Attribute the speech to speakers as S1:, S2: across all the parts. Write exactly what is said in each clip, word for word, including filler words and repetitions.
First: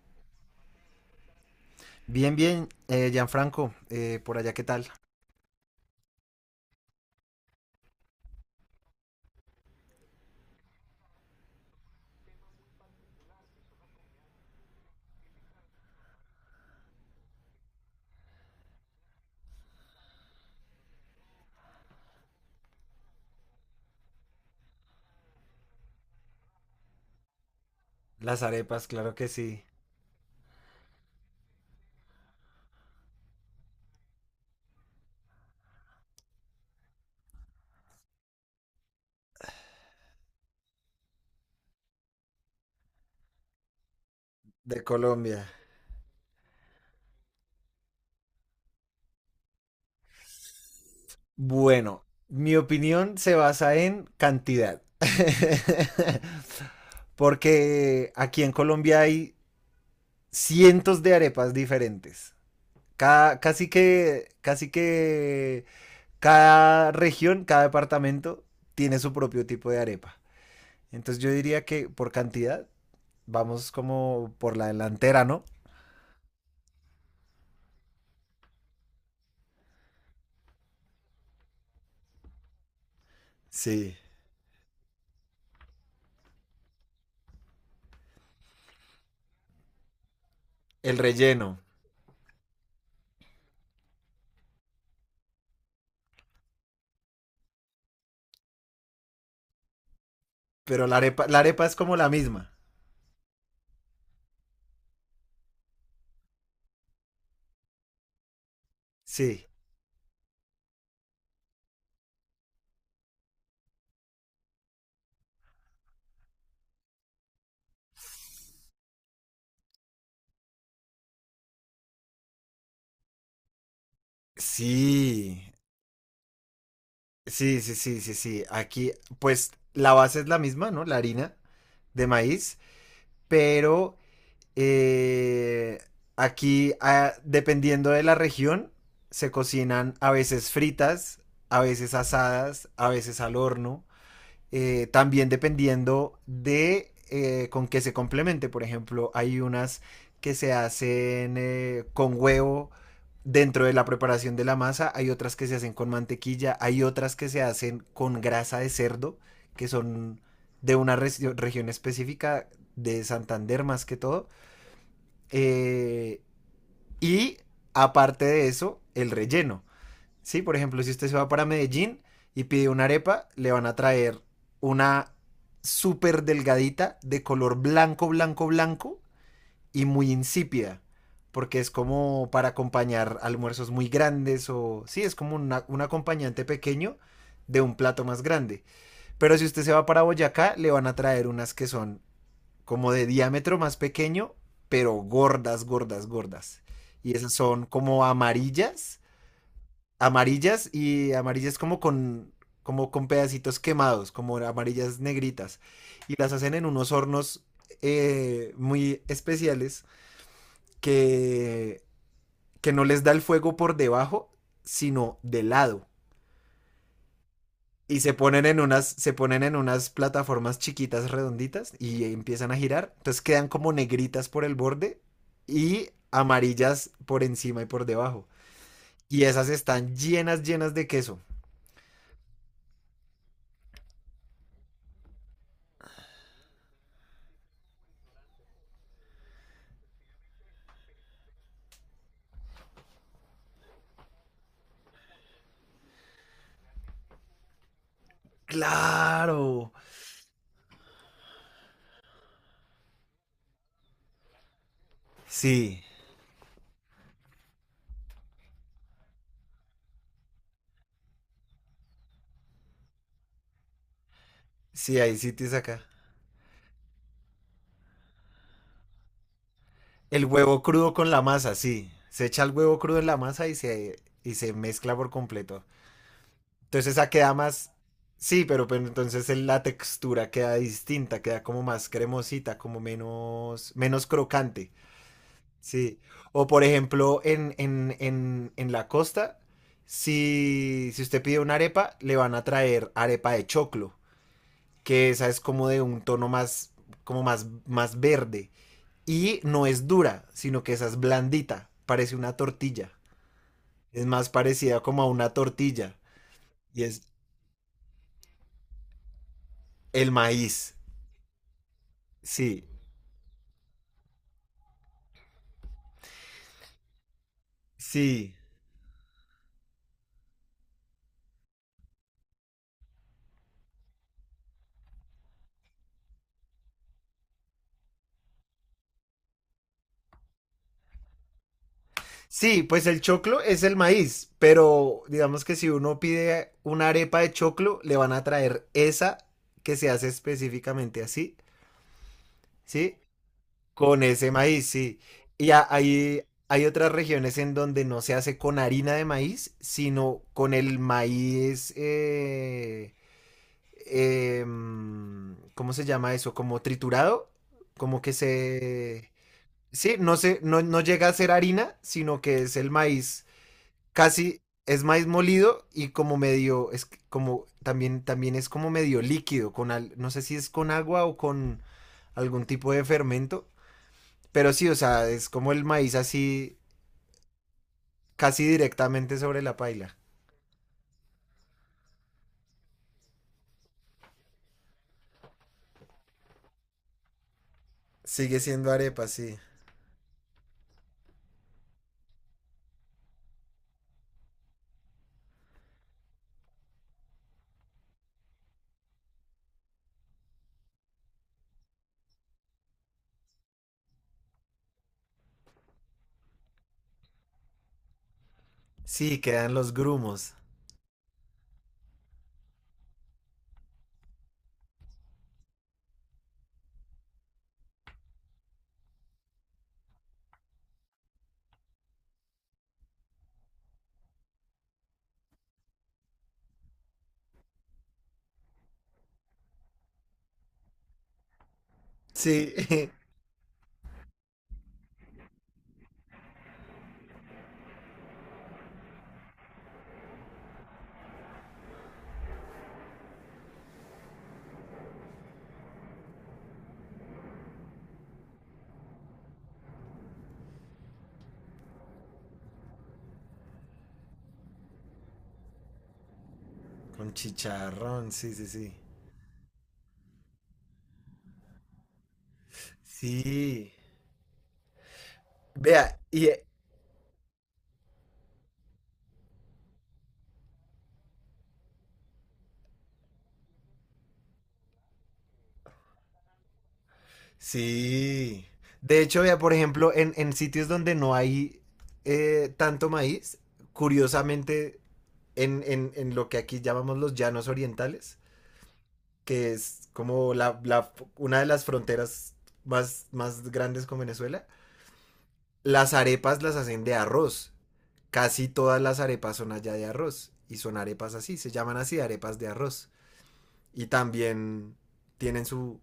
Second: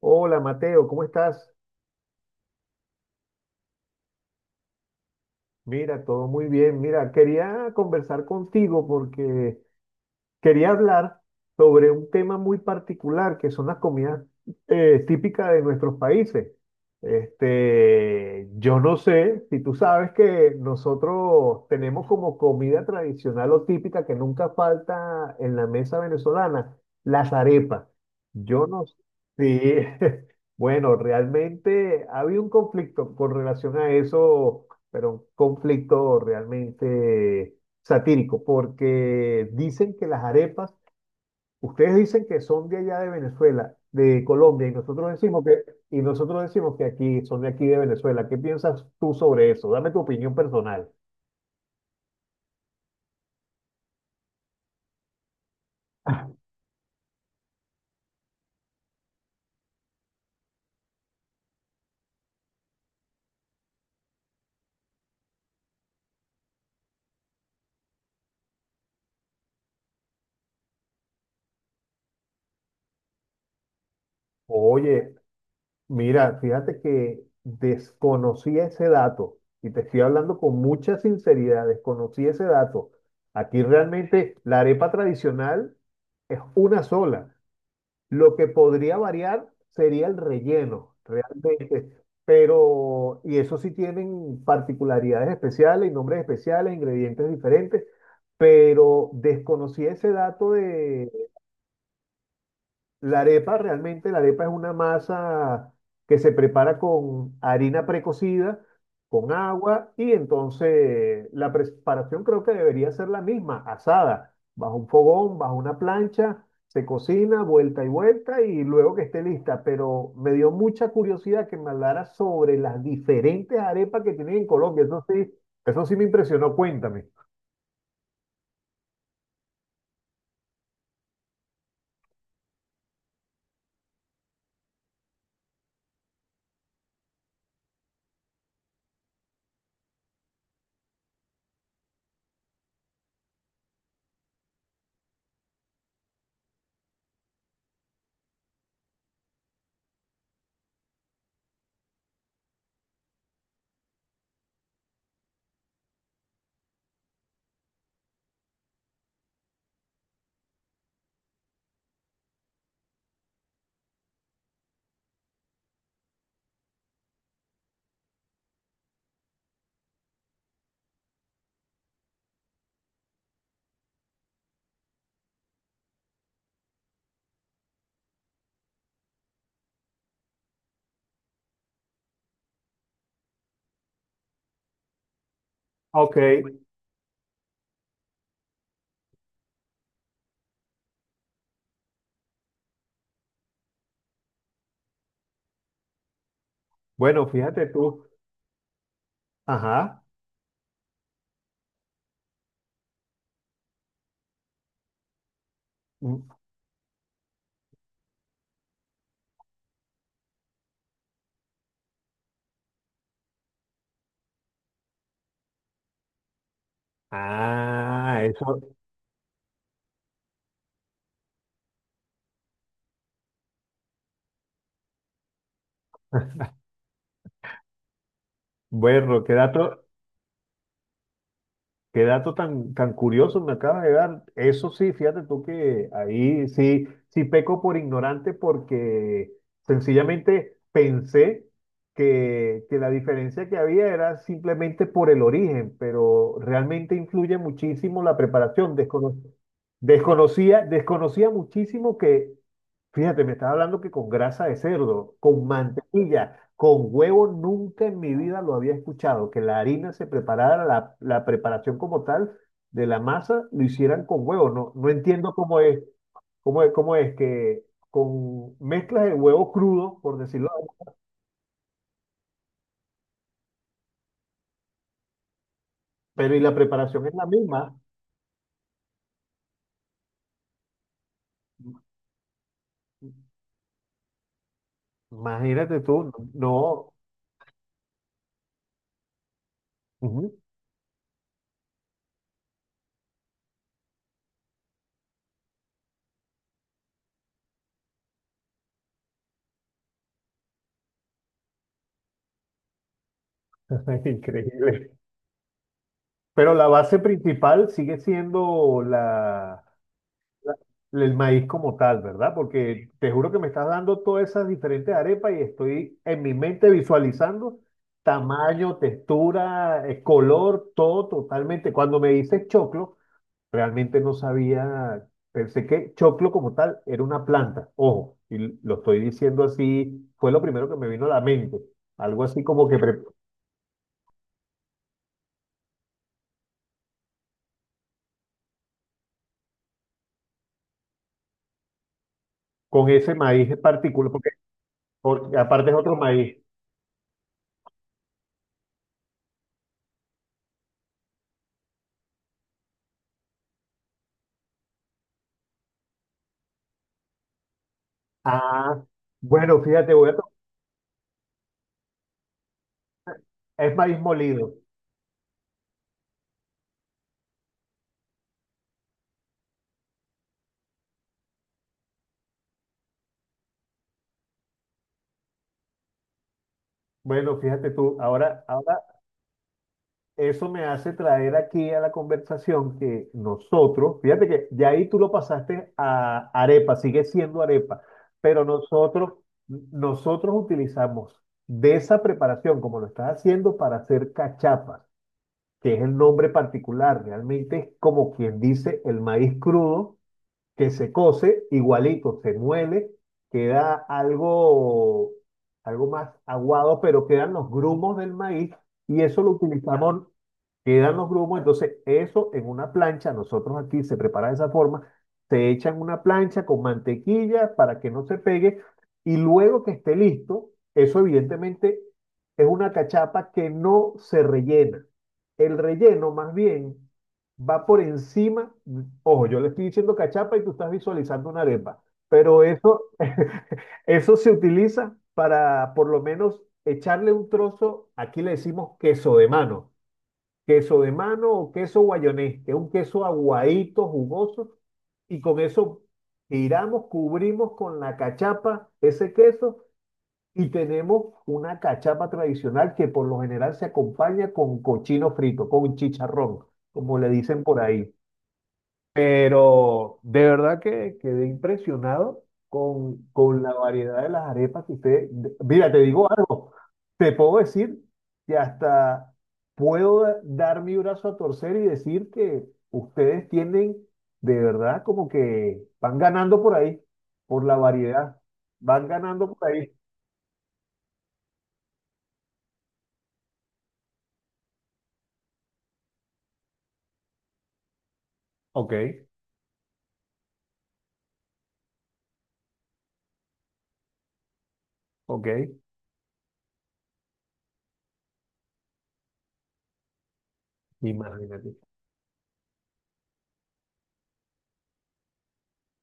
S1: Hola Mateo, ¿cómo estás?
S2: Bien, bien, eh, Gianfranco, eh, por allá, ¿qué tal?
S1: Mira, todo muy bien. Mira, quería conversar contigo porque Quería hablar sobre un tema muy particular que son las comidas eh, típicas de nuestros países. Este, yo no sé si tú sabes que nosotros tenemos como comida tradicional o típica que nunca falta en la mesa venezolana, las arepas.
S2: Las
S1: Yo no
S2: arepas,
S1: sé.
S2: claro que
S1: Sí,
S2: sí.
S1: bueno, realmente había un conflicto con relación a eso, pero un conflicto realmente satírico, porque dicen que las arepas, ustedes dicen que son de allá de Venezuela, de Colombia, y
S2: De
S1: nosotros decimos
S2: Colombia.
S1: que, y nosotros decimos que aquí son de aquí de Venezuela. ¿Qué piensas tú sobre eso? Dame tu opinión personal.
S2: Bueno, mi opinión se basa en cantidad. Porque aquí en Colombia hay cientos de arepas diferentes. Cada- casi que, casi que cada región, cada departamento tiene su propio tipo de arepa. Entonces yo diría que por cantidad vamos como por la
S1: Oye,
S2: delantera, ¿no?
S1: mira, fíjate que desconocía ese dato, y te estoy hablando con mucha sinceridad, desconocí ese dato. Aquí
S2: Sí.
S1: realmente la arepa tradicional es una sola. Lo que podría variar sería el relleno,
S2: El relleno.
S1: realmente. Pero, y eso sí tienen particularidades especiales y nombres especiales, ingredientes diferentes, pero desconocí ese dato
S2: Pero la
S1: de.
S2: arepa, la arepa es como la misma.
S1: La arepa, realmente la arepa es una masa que se prepara con harina precocida, con
S2: Sí.
S1: agua y entonces la preparación creo que debería ser la misma, asada, bajo un fogón, bajo una plancha, se cocina vuelta y vuelta y luego que esté lista. Pero me dio mucha curiosidad que me hablara sobre las diferentes arepas que tienen en Colombia. Eso sí,
S2: Sí.
S1: eso sí me impresionó. Cuéntame.
S2: Sí, sí, sí, sí, sí. Aquí, pues la base es la misma, ¿no? La harina de maíz. Pero eh, aquí, ah, dependiendo de la región, se cocinan a veces fritas, a veces asadas, a veces al horno. eh, también dependiendo de eh, con qué se complemente. Por ejemplo, hay unas que se hacen eh, con huevo dentro de la preparación de la masa, hay otras que se hacen con mantequilla, hay otras que se hacen con grasa de cerdo, que son de una re región específica de Santander más que todo. Eh, y aparte de eso, el relleno. Sí, por ejemplo, si usted se va para Medellín y pide una arepa, le van a traer una súper delgadita de color blanco, blanco, blanco y muy insípida. Porque es como para acompañar almuerzos muy grandes o... Sí, es como una- un
S1: Ok,
S2: acompañante pequeño de un plato más grande. Pero si usted se va para Boyacá, le van a traer unas que son como de diámetro más pequeño, pero gordas, gordas, gordas. Y
S1: bueno,
S2: esas son
S1: fíjate tú.
S2: como amarillas
S1: Ajá.
S2: amarillas y amarillas como con, como con pedacitos quemados, como amarillas negritas. Y
S1: Mm.
S2: las hacen en unos hornos eh, muy especiales que, que no les da el fuego por debajo, sino de lado. Y se
S1: Ah,
S2: ponen en
S1: eso.
S2: unas, se ponen en unas plataformas chiquitas redonditas y empiezan a girar. Entonces quedan como negritas por el borde y amarillas por encima y por debajo.
S1: Bueno,
S2: Y
S1: qué
S2: esas
S1: dato,
S2: están llenas, llenas de queso.
S1: qué dato tan, tan curioso me acaba de dar. Eso sí, fíjate tú que ahí sí, sí peco por ignorante porque sencillamente pensé que, que la diferencia que había era simplemente por el origen, pero realmente influye muchísimo la preparación. Descono-
S2: Claro.
S1: desconocía, desconocía muchísimo que, fíjate, me estaba hablando que con grasa de cerdo, con
S2: Sí,
S1: mantequilla. Con huevo nunca en mi vida lo había escuchado, que la harina se preparara, la, la preparación como tal de la masa, lo hicieran con huevo. No, no
S2: sí, hay
S1: entiendo
S2: sitios
S1: cómo
S2: acá.
S1: es, cómo es, cómo es que con mezclas de huevo crudo, por
S2: El
S1: decirlo,
S2: huevo crudo con la masa, sí. Se echa el huevo crudo en la masa y se, y se mezcla por completo.
S1: pero y la
S2: Entonces
S1: preparación
S2: esa
S1: es la
S2: queda más...
S1: misma.
S2: Sí, pero, pero entonces el- la textura queda distinta, queda como más cremosita, como menos, menos crocante.
S1: Imagínate
S2: Sí.
S1: tú,
S2: O por
S1: no.
S2: ejemplo, en, en, en, en la costa,
S1: Ujú.
S2: si, si usted pide una arepa, le van a traer arepa de choclo, que esa es como de un tono más, como más, más verde. Y no es dura, sino que esa es blandita, parece una tortilla. Es más parecida
S1: Increíble.
S2: como a una tortilla.
S1: Pero la
S2: Y
S1: base
S2: es
S1: principal sigue siendo la,
S2: el maíz.
S1: el maíz como tal, ¿verdad?
S2: Sí,
S1: Porque te juro que me estás dando todas esas diferentes arepas y estoy en mi mente visualizando
S2: sí.
S1: tamaño, textura, eh, color, todo totalmente. Cuando me dices choclo, realmente no sabía, pensé que choclo como tal era una planta, ojo, y lo estoy diciendo así, fue lo primero que me vino a la mente, algo así
S2: Sí,
S1: como que
S2: pues el
S1: pre-
S2: choclo es el maíz, pero digamos que si uno pide una arepa de choclo, le van a traer esa que se hace específicamente así,
S1: con
S2: ¿sí?
S1: ese maíz en
S2: Con
S1: particular, porque,
S2: ese maíz, sí.
S1: porque
S2: Y a-
S1: aparte es otro
S2: hay,
S1: maíz.
S2: hay otras regiones en donde no se hace con harina de maíz, sino con el maíz eh, eh, ¿cómo se llama eso? Como triturado, como que
S1: Ah,
S2: se...
S1: bueno, fíjate,
S2: Sí,
S1: voy a
S2: no,
S1: to-
S2: se, no, no llega a ser harina, sino que es el maíz
S1: es maíz
S2: casi,
S1: molido.
S2: es maíz molido y como medio, es como también también es como medio líquido con al, no sé si es con agua o con algún tipo de fermento, pero sí, o sea, es como el maíz así
S1: Bueno, fíjate tú, ahora,
S2: casi
S1: ahora
S2: directamente sobre la paila.
S1: eso me hace traer aquí a la conversación que nosotros, fíjate que ya ahí tú lo pasaste a arepa, sigue siendo arepa,
S2: Sigue
S1: pero
S2: siendo arepa,
S1: nosotros,
S2: sí.
S1: nosotros utilizamos de esa preparación, como lo estás haciendo, para hacer cachapas, que es el nombre particular, realmente es como quien dice el maíz crudo que se cose, igualito, se muele, queda algo, algo más aguado, pero quedan los grumos del maíz y
S2: Sí,
S1: eso lo
S2: quedan los
S1: utilizamos,
S2: grumos.
S1: quedan los grumos, entonces eso en una plancha, nosotros aquí se prepara de esa forma, se echa en una plancha con mantequilla para que no se pegue y luego que esté listo, eso evidentemente es una cachapa que no se rellena. El relleno más bien va por encima, ojo, yo le estoy diciendo cachapa y tú estás visualizando una arepa, pero
S2: Sí.
S1: eso, eso se utiliza para por lo menos echarle un trozo, aquí le decimos queso de mano, queso de mano o queso guayonés, que es un queso aguadito, jugoso, y con eso giramos, cubrimos con la cachapa ese queso. Y tenemos una cachapa tradicional que por lo general se acompaña con cochino frito, con chicharrón, como le
S2: Con
S1: dicen por ahí.
S2: chicharrón, sí, sí, sí.
S1: Pero de verdad que quedé impresionado con, con la
S2: Sí.
S1: variedad de las arepas que usted... de- Mira, te
S2: Vea,
S1: digo
S2: y eh,
S1: algo, te puedo decir que hasta puedo da- dar mi brazo a torcer y decir que ustedes tienen de verdad como que van ganando por ahí, por la variedad,
S2: sí.
S1: van
S2: De hecho,
S1: ganando
S2: vea,
S1: por
S2: por
S1: ahí.
S2: ejemplo, en, en sitios donde no hay eh, tanto maíz, curiosamente, en, en- en lo que aquí llamamos los llanos orientales,
S1: Ok,
S2: que es como la, la- una de las fronteras más, más grandes con Venezuela,
S1: ok,
S2: las arepas las hacen de arroz. Casi todas las arepas son allá de arroz. Y son arepas así, se
S1: imagínate.
S2: llaman así arepas de arroz. y también tienen su,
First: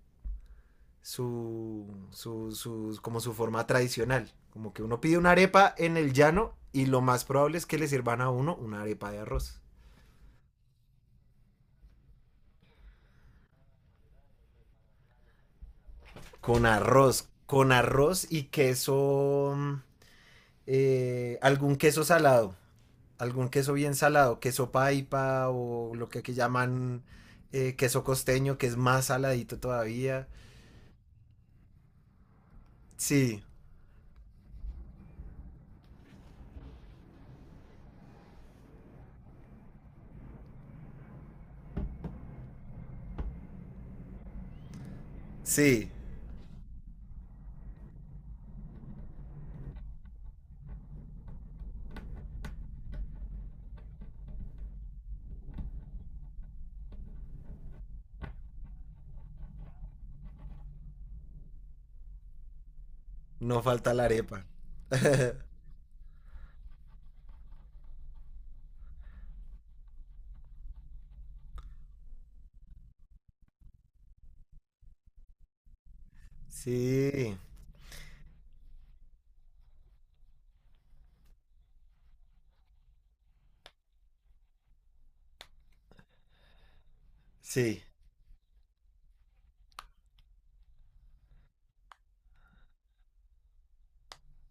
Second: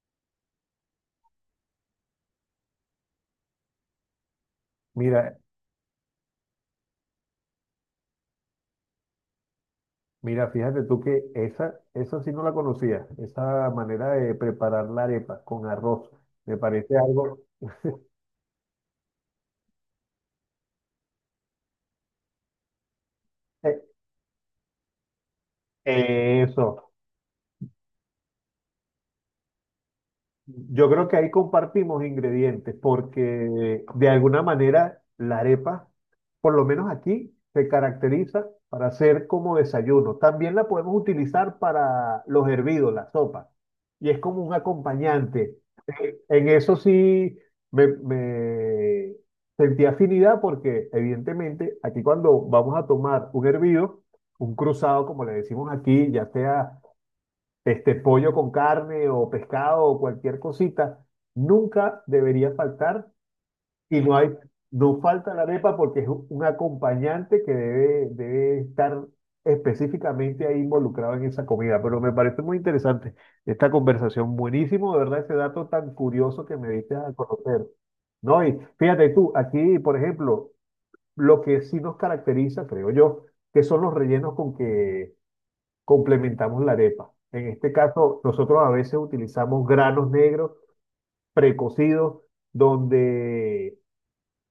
S2: su, su, su, como su forma tradicional. Como que uno pide una
S1: Mira,
S2: arepa en el llano y lo más probable es que le sirvan a uno una arepa de arroz.
S1: Mira, fíjate tú que esa, esa sí no la conocía, esa manera de preparar la arepa con arroz. Me
S2: Con
S1: parece
S2: arroz,
S1: algo...
S2: con arroz y queso, eh, algún queso salado, algún queso bien salado, queso paipa o lo que aquí
S1: eh, eso.
S2: llaman eh, queso costeño, que es más saladito todavía.
S1: Yo creo que ahí compartimos ingredientes porque
S2: Sí,
S1: de alguna manera la arepa, por lo menos aquí, se caracteriza para ser como desayuno. También la podemos utilizar para los hervidos, la sopa, y es como un acompañante.
S2: sí,
S1: Eh, En eso sí me, me sentí afinidad porque evidentemente aquí cuando vamos a tomar un hervido, un cruzado, como le decimos aquí, ya sea este pollo con carne o pescado o cualquier cosita, nunca debería faltar
S2: no falta
S1: y
S2: la
S1: no hay,
S2: arepa.
S1: no falta la arepa porque es un un acompañante que debe, debe estar específicamente ahí involucrado en esa comida. Pero me parece muy interesante esta conversación, buenísimo, de verdad, ese dato tan curioso que me diste a
S2: Sí,
S1: conocer. No, y fíjate tú, aquí, por ejemplo, lo que sí nos caracteriza, creo yo, que son los rellenos con que complementamos la arepa. En este
S2: sí,
S1: caso, nosotros a veces utilizamos granos negros precocidos, donde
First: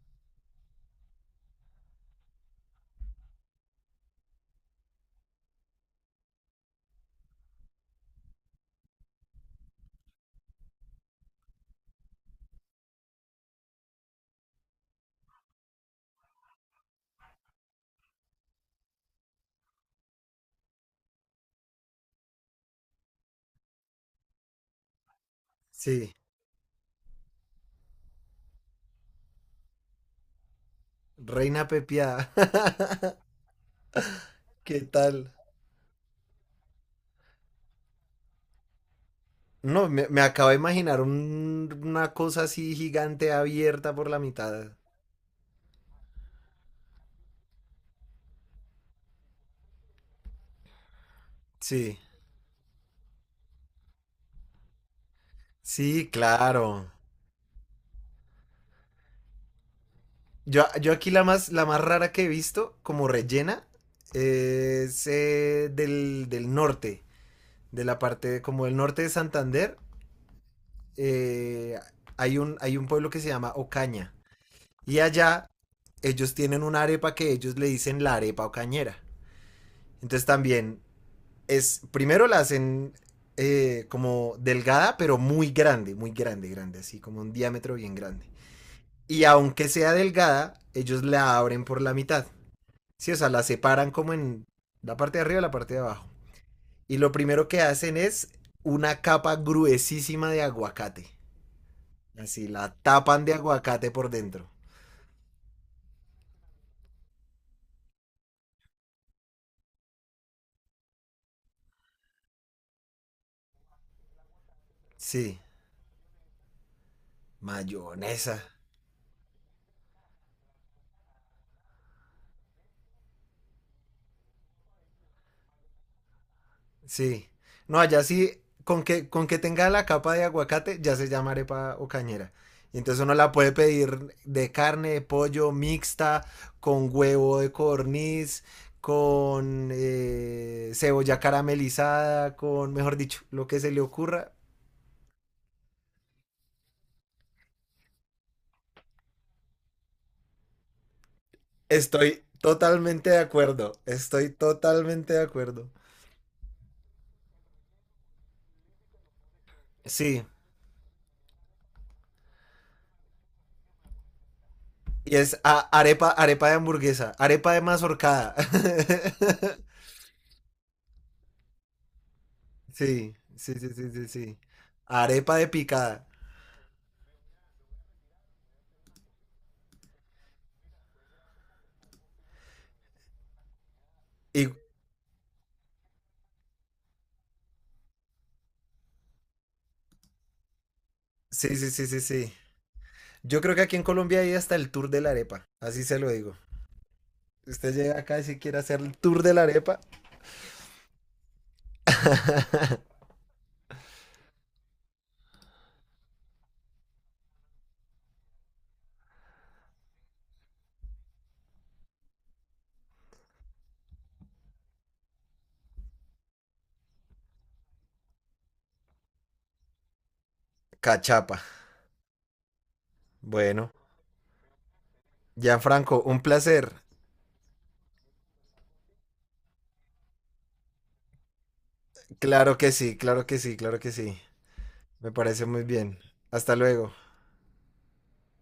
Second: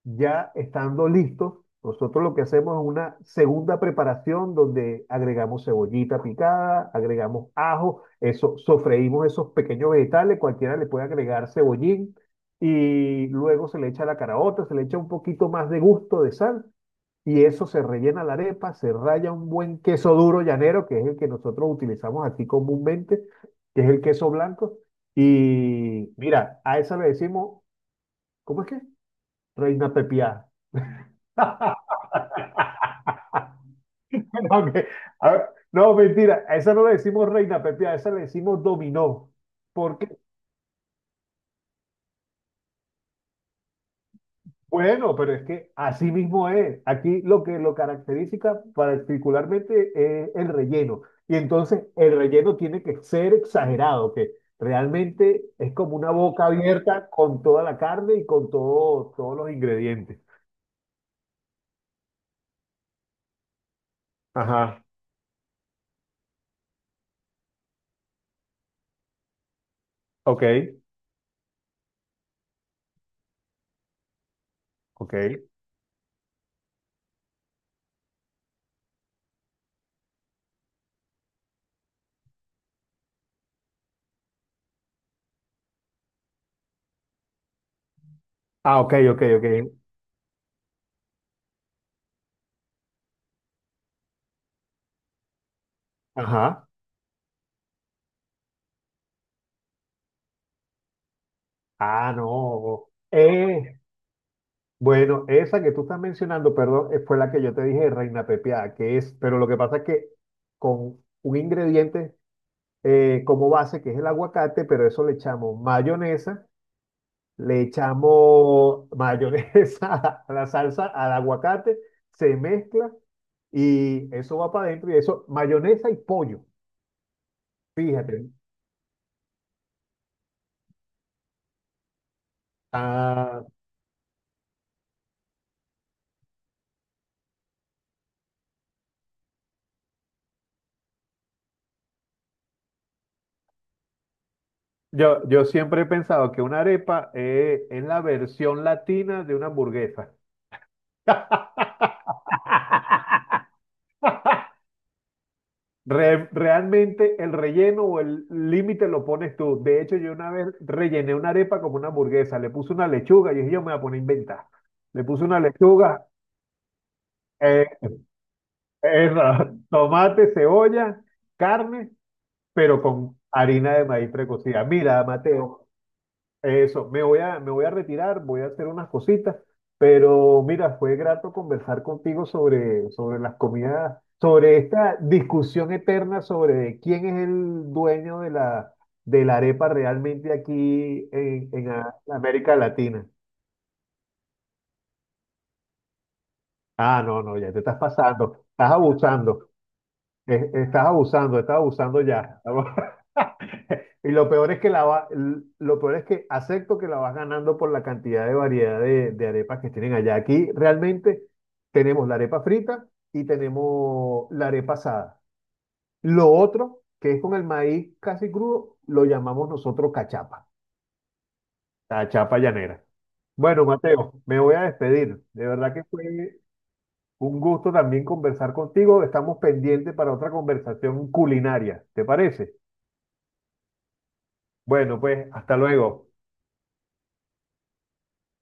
S1: ya estando listos, nosotros lo que hacemos es una segunda preparación donde agregamos cebollita picada, agregamos ajo, eso, sofreímos esos pequeños vegetales, cualquiera le puede agregar cebollín y luego se le echa la caraota, se le echa un poquito más de gusto de sal y eso se rellena la arepa, se raya un buen queso duro llanero, que es el que nosotros utilizamos aquí comúnmente, que es el queso blanco.
S2: sí.
S1: Y mira, a esa le decimos, ¿cómo es que? Reina Pepiada.
S2: Reina Pepiada.
S1: No,
S2: ¿Qué
S1: que- a
S2: tal?
S1: ver, no, mentira, a esa no le decimos reina pepiada, a esa le decimos dominó.
S2: No,
S1: ¿Por
S2: me,
S1: qué?
S2: me acabo de imaginar un- una cosa así gigante abierta por la mitad.
S1: Bueno, pero es que así mismo es. Aquí lo que lo caracteriza particularmente es el relleno. Y entonces
S2: Sí,
S1: el relleno tiene que ser exagerado, que realmente es como
S2: sí,
S1: una boca
S2: claro.
S1: abierta con toda la carne y con todo, todos los ingredientes.
S2: Yo, yo aquí la más, la más rara que he visto, como rellena,
S1: Ajá,
S2: es eh, del, del norte, de la parte de- como del norte de Santander.
S1: ok,
S2: eh, hay un, hay un pueblo que se llama Ocaña. Y
S1: ok.
S2: allá ellos tienen una arepa que ellos le dicen la arepa ocañera. Entonces también es, primero la hacen eh, como delgada, pero muy grande, muy grande, grande, así como un diámetro bien grande.
S1: Ah, ok, ok,
S2: Y aunque
S1: ok.
S2: sea delgada, ellos la abren por la mitad. Sí, o sea, la separan como en la parte de arriba y la parte de abajo.
S1: Ajá.
S2: Y lo primero que hacen es una capa gruesísima de aguacate.
S1: Ah,
S2: Así, la
S1: no.
S2: tapan de
S1: Eh,
S2: aguacate por dentro.
S1: bueno, esa que tú estás mencionando, perdón, eh, fue la que yo te dije, reina pepiada, que es, pero lo que pasa es que con un ingrediente eh, como base, que es el aguacate, pero eso le
S2: Sí,
S1: echamos mayonesa, le
S2: mayonesa.
S1: echamos mayonesa a la salsa, al aguacate, se mezcla y eso va para adentro y eso, mayonesa y pollo,
S2: Sí. No, allá
S1: fíjate.
S2: sí, con que, con que tenga la capa de aguacate, ya se llama arepa o cañera. Y entonces uno la
S1: Ah,
S2: puede pedir de carne, de pollo, mixta, con huevo de codorniz, con eh, cebolla caramelizada, con, mejor dicho, lo que se le ocurra.
S1: yo, yo siempre he pensado que una arepa eh, es la versión latina de una hamburguesa.
S2: Estoy totalmente de acuerdo, estoy totalmente de acuerdo.
S1: Re- realmente el relleno o el límite lo pones tú. De hecho, yo
S2: Sí,
S1: una vez rellené una arepa como una hamburguesa, le puse una lechuga y dije, yo me voy a poner a inventar. Le
S2: y
S1: puse una
S2: es a-
S1: lechuga,
S2: arepa, arepa de hamburguesa, arepa de
S1: eh,
S2: mazorcada.
S1: esa, tomate, cebolla, carne, pero
S2: Sí,
S1: con
S2: sí, sí,
S1: harina de
S2: sí, sí,
S1: maíz
S2: sí.
S1: precocida. Mira,
S2: Arepa de
S1: Mateo,
S2: picada.
S1: eso, me voy a, me voy a retirar, voy a hacer unas cositas, pero mira, fue grato conversar contigo sobre, sobre las comidas,
S2: Y
S1: sobre esta discusión eterna sobre quién es el dueño de la, de la arepa realmente aquí en,
S2: sí,
S1: en
S2: sí, sí,
S1: a-
S2: sí, sí.
S1: América Latina.
S2: Yo creo que aquí en Colombia hay hasta el tour de la arepa. Así se lo digo.
S1: Ah, no, no, ya te
S2: Usted
S1: estás
S2: llega acá y si
S1: pasando,
S2: quiere
S1: estás
S2: hacer el tour de la
S1: abusando.
S2: arepa.
S1: Eh, Estás abusando, estás abusando ya. Y lo peor es que la va- lo peor es que acepto que la vas ganando por la cantidad de variedad de, de arepas que tienen allá. Aquí realmente tenemos la arepa frita y tenemos la arepa asada. Lo otro, que es con el maíz casi crudo, lo llamamos nosotros cachapa,
S2: Cachapa.
S1: la chapa llanera. Bueno,
S2: Bueno,
S1: Mateo, me voy a despedir. De verdad que
S2: Franco,
S1: fue
S2: un placer.
S1: un gusto también conversar contigo. Estamos pendientes para otra conversación culinaria. ¿Te parece?
S2: Claro que sí, claro que sí, claro que sí.
S1: Bueno,
S2: Me
S1: pues
S2: parece
S1: hasta
S2: muy bien.
S1: luego.
S2: Hasta luego.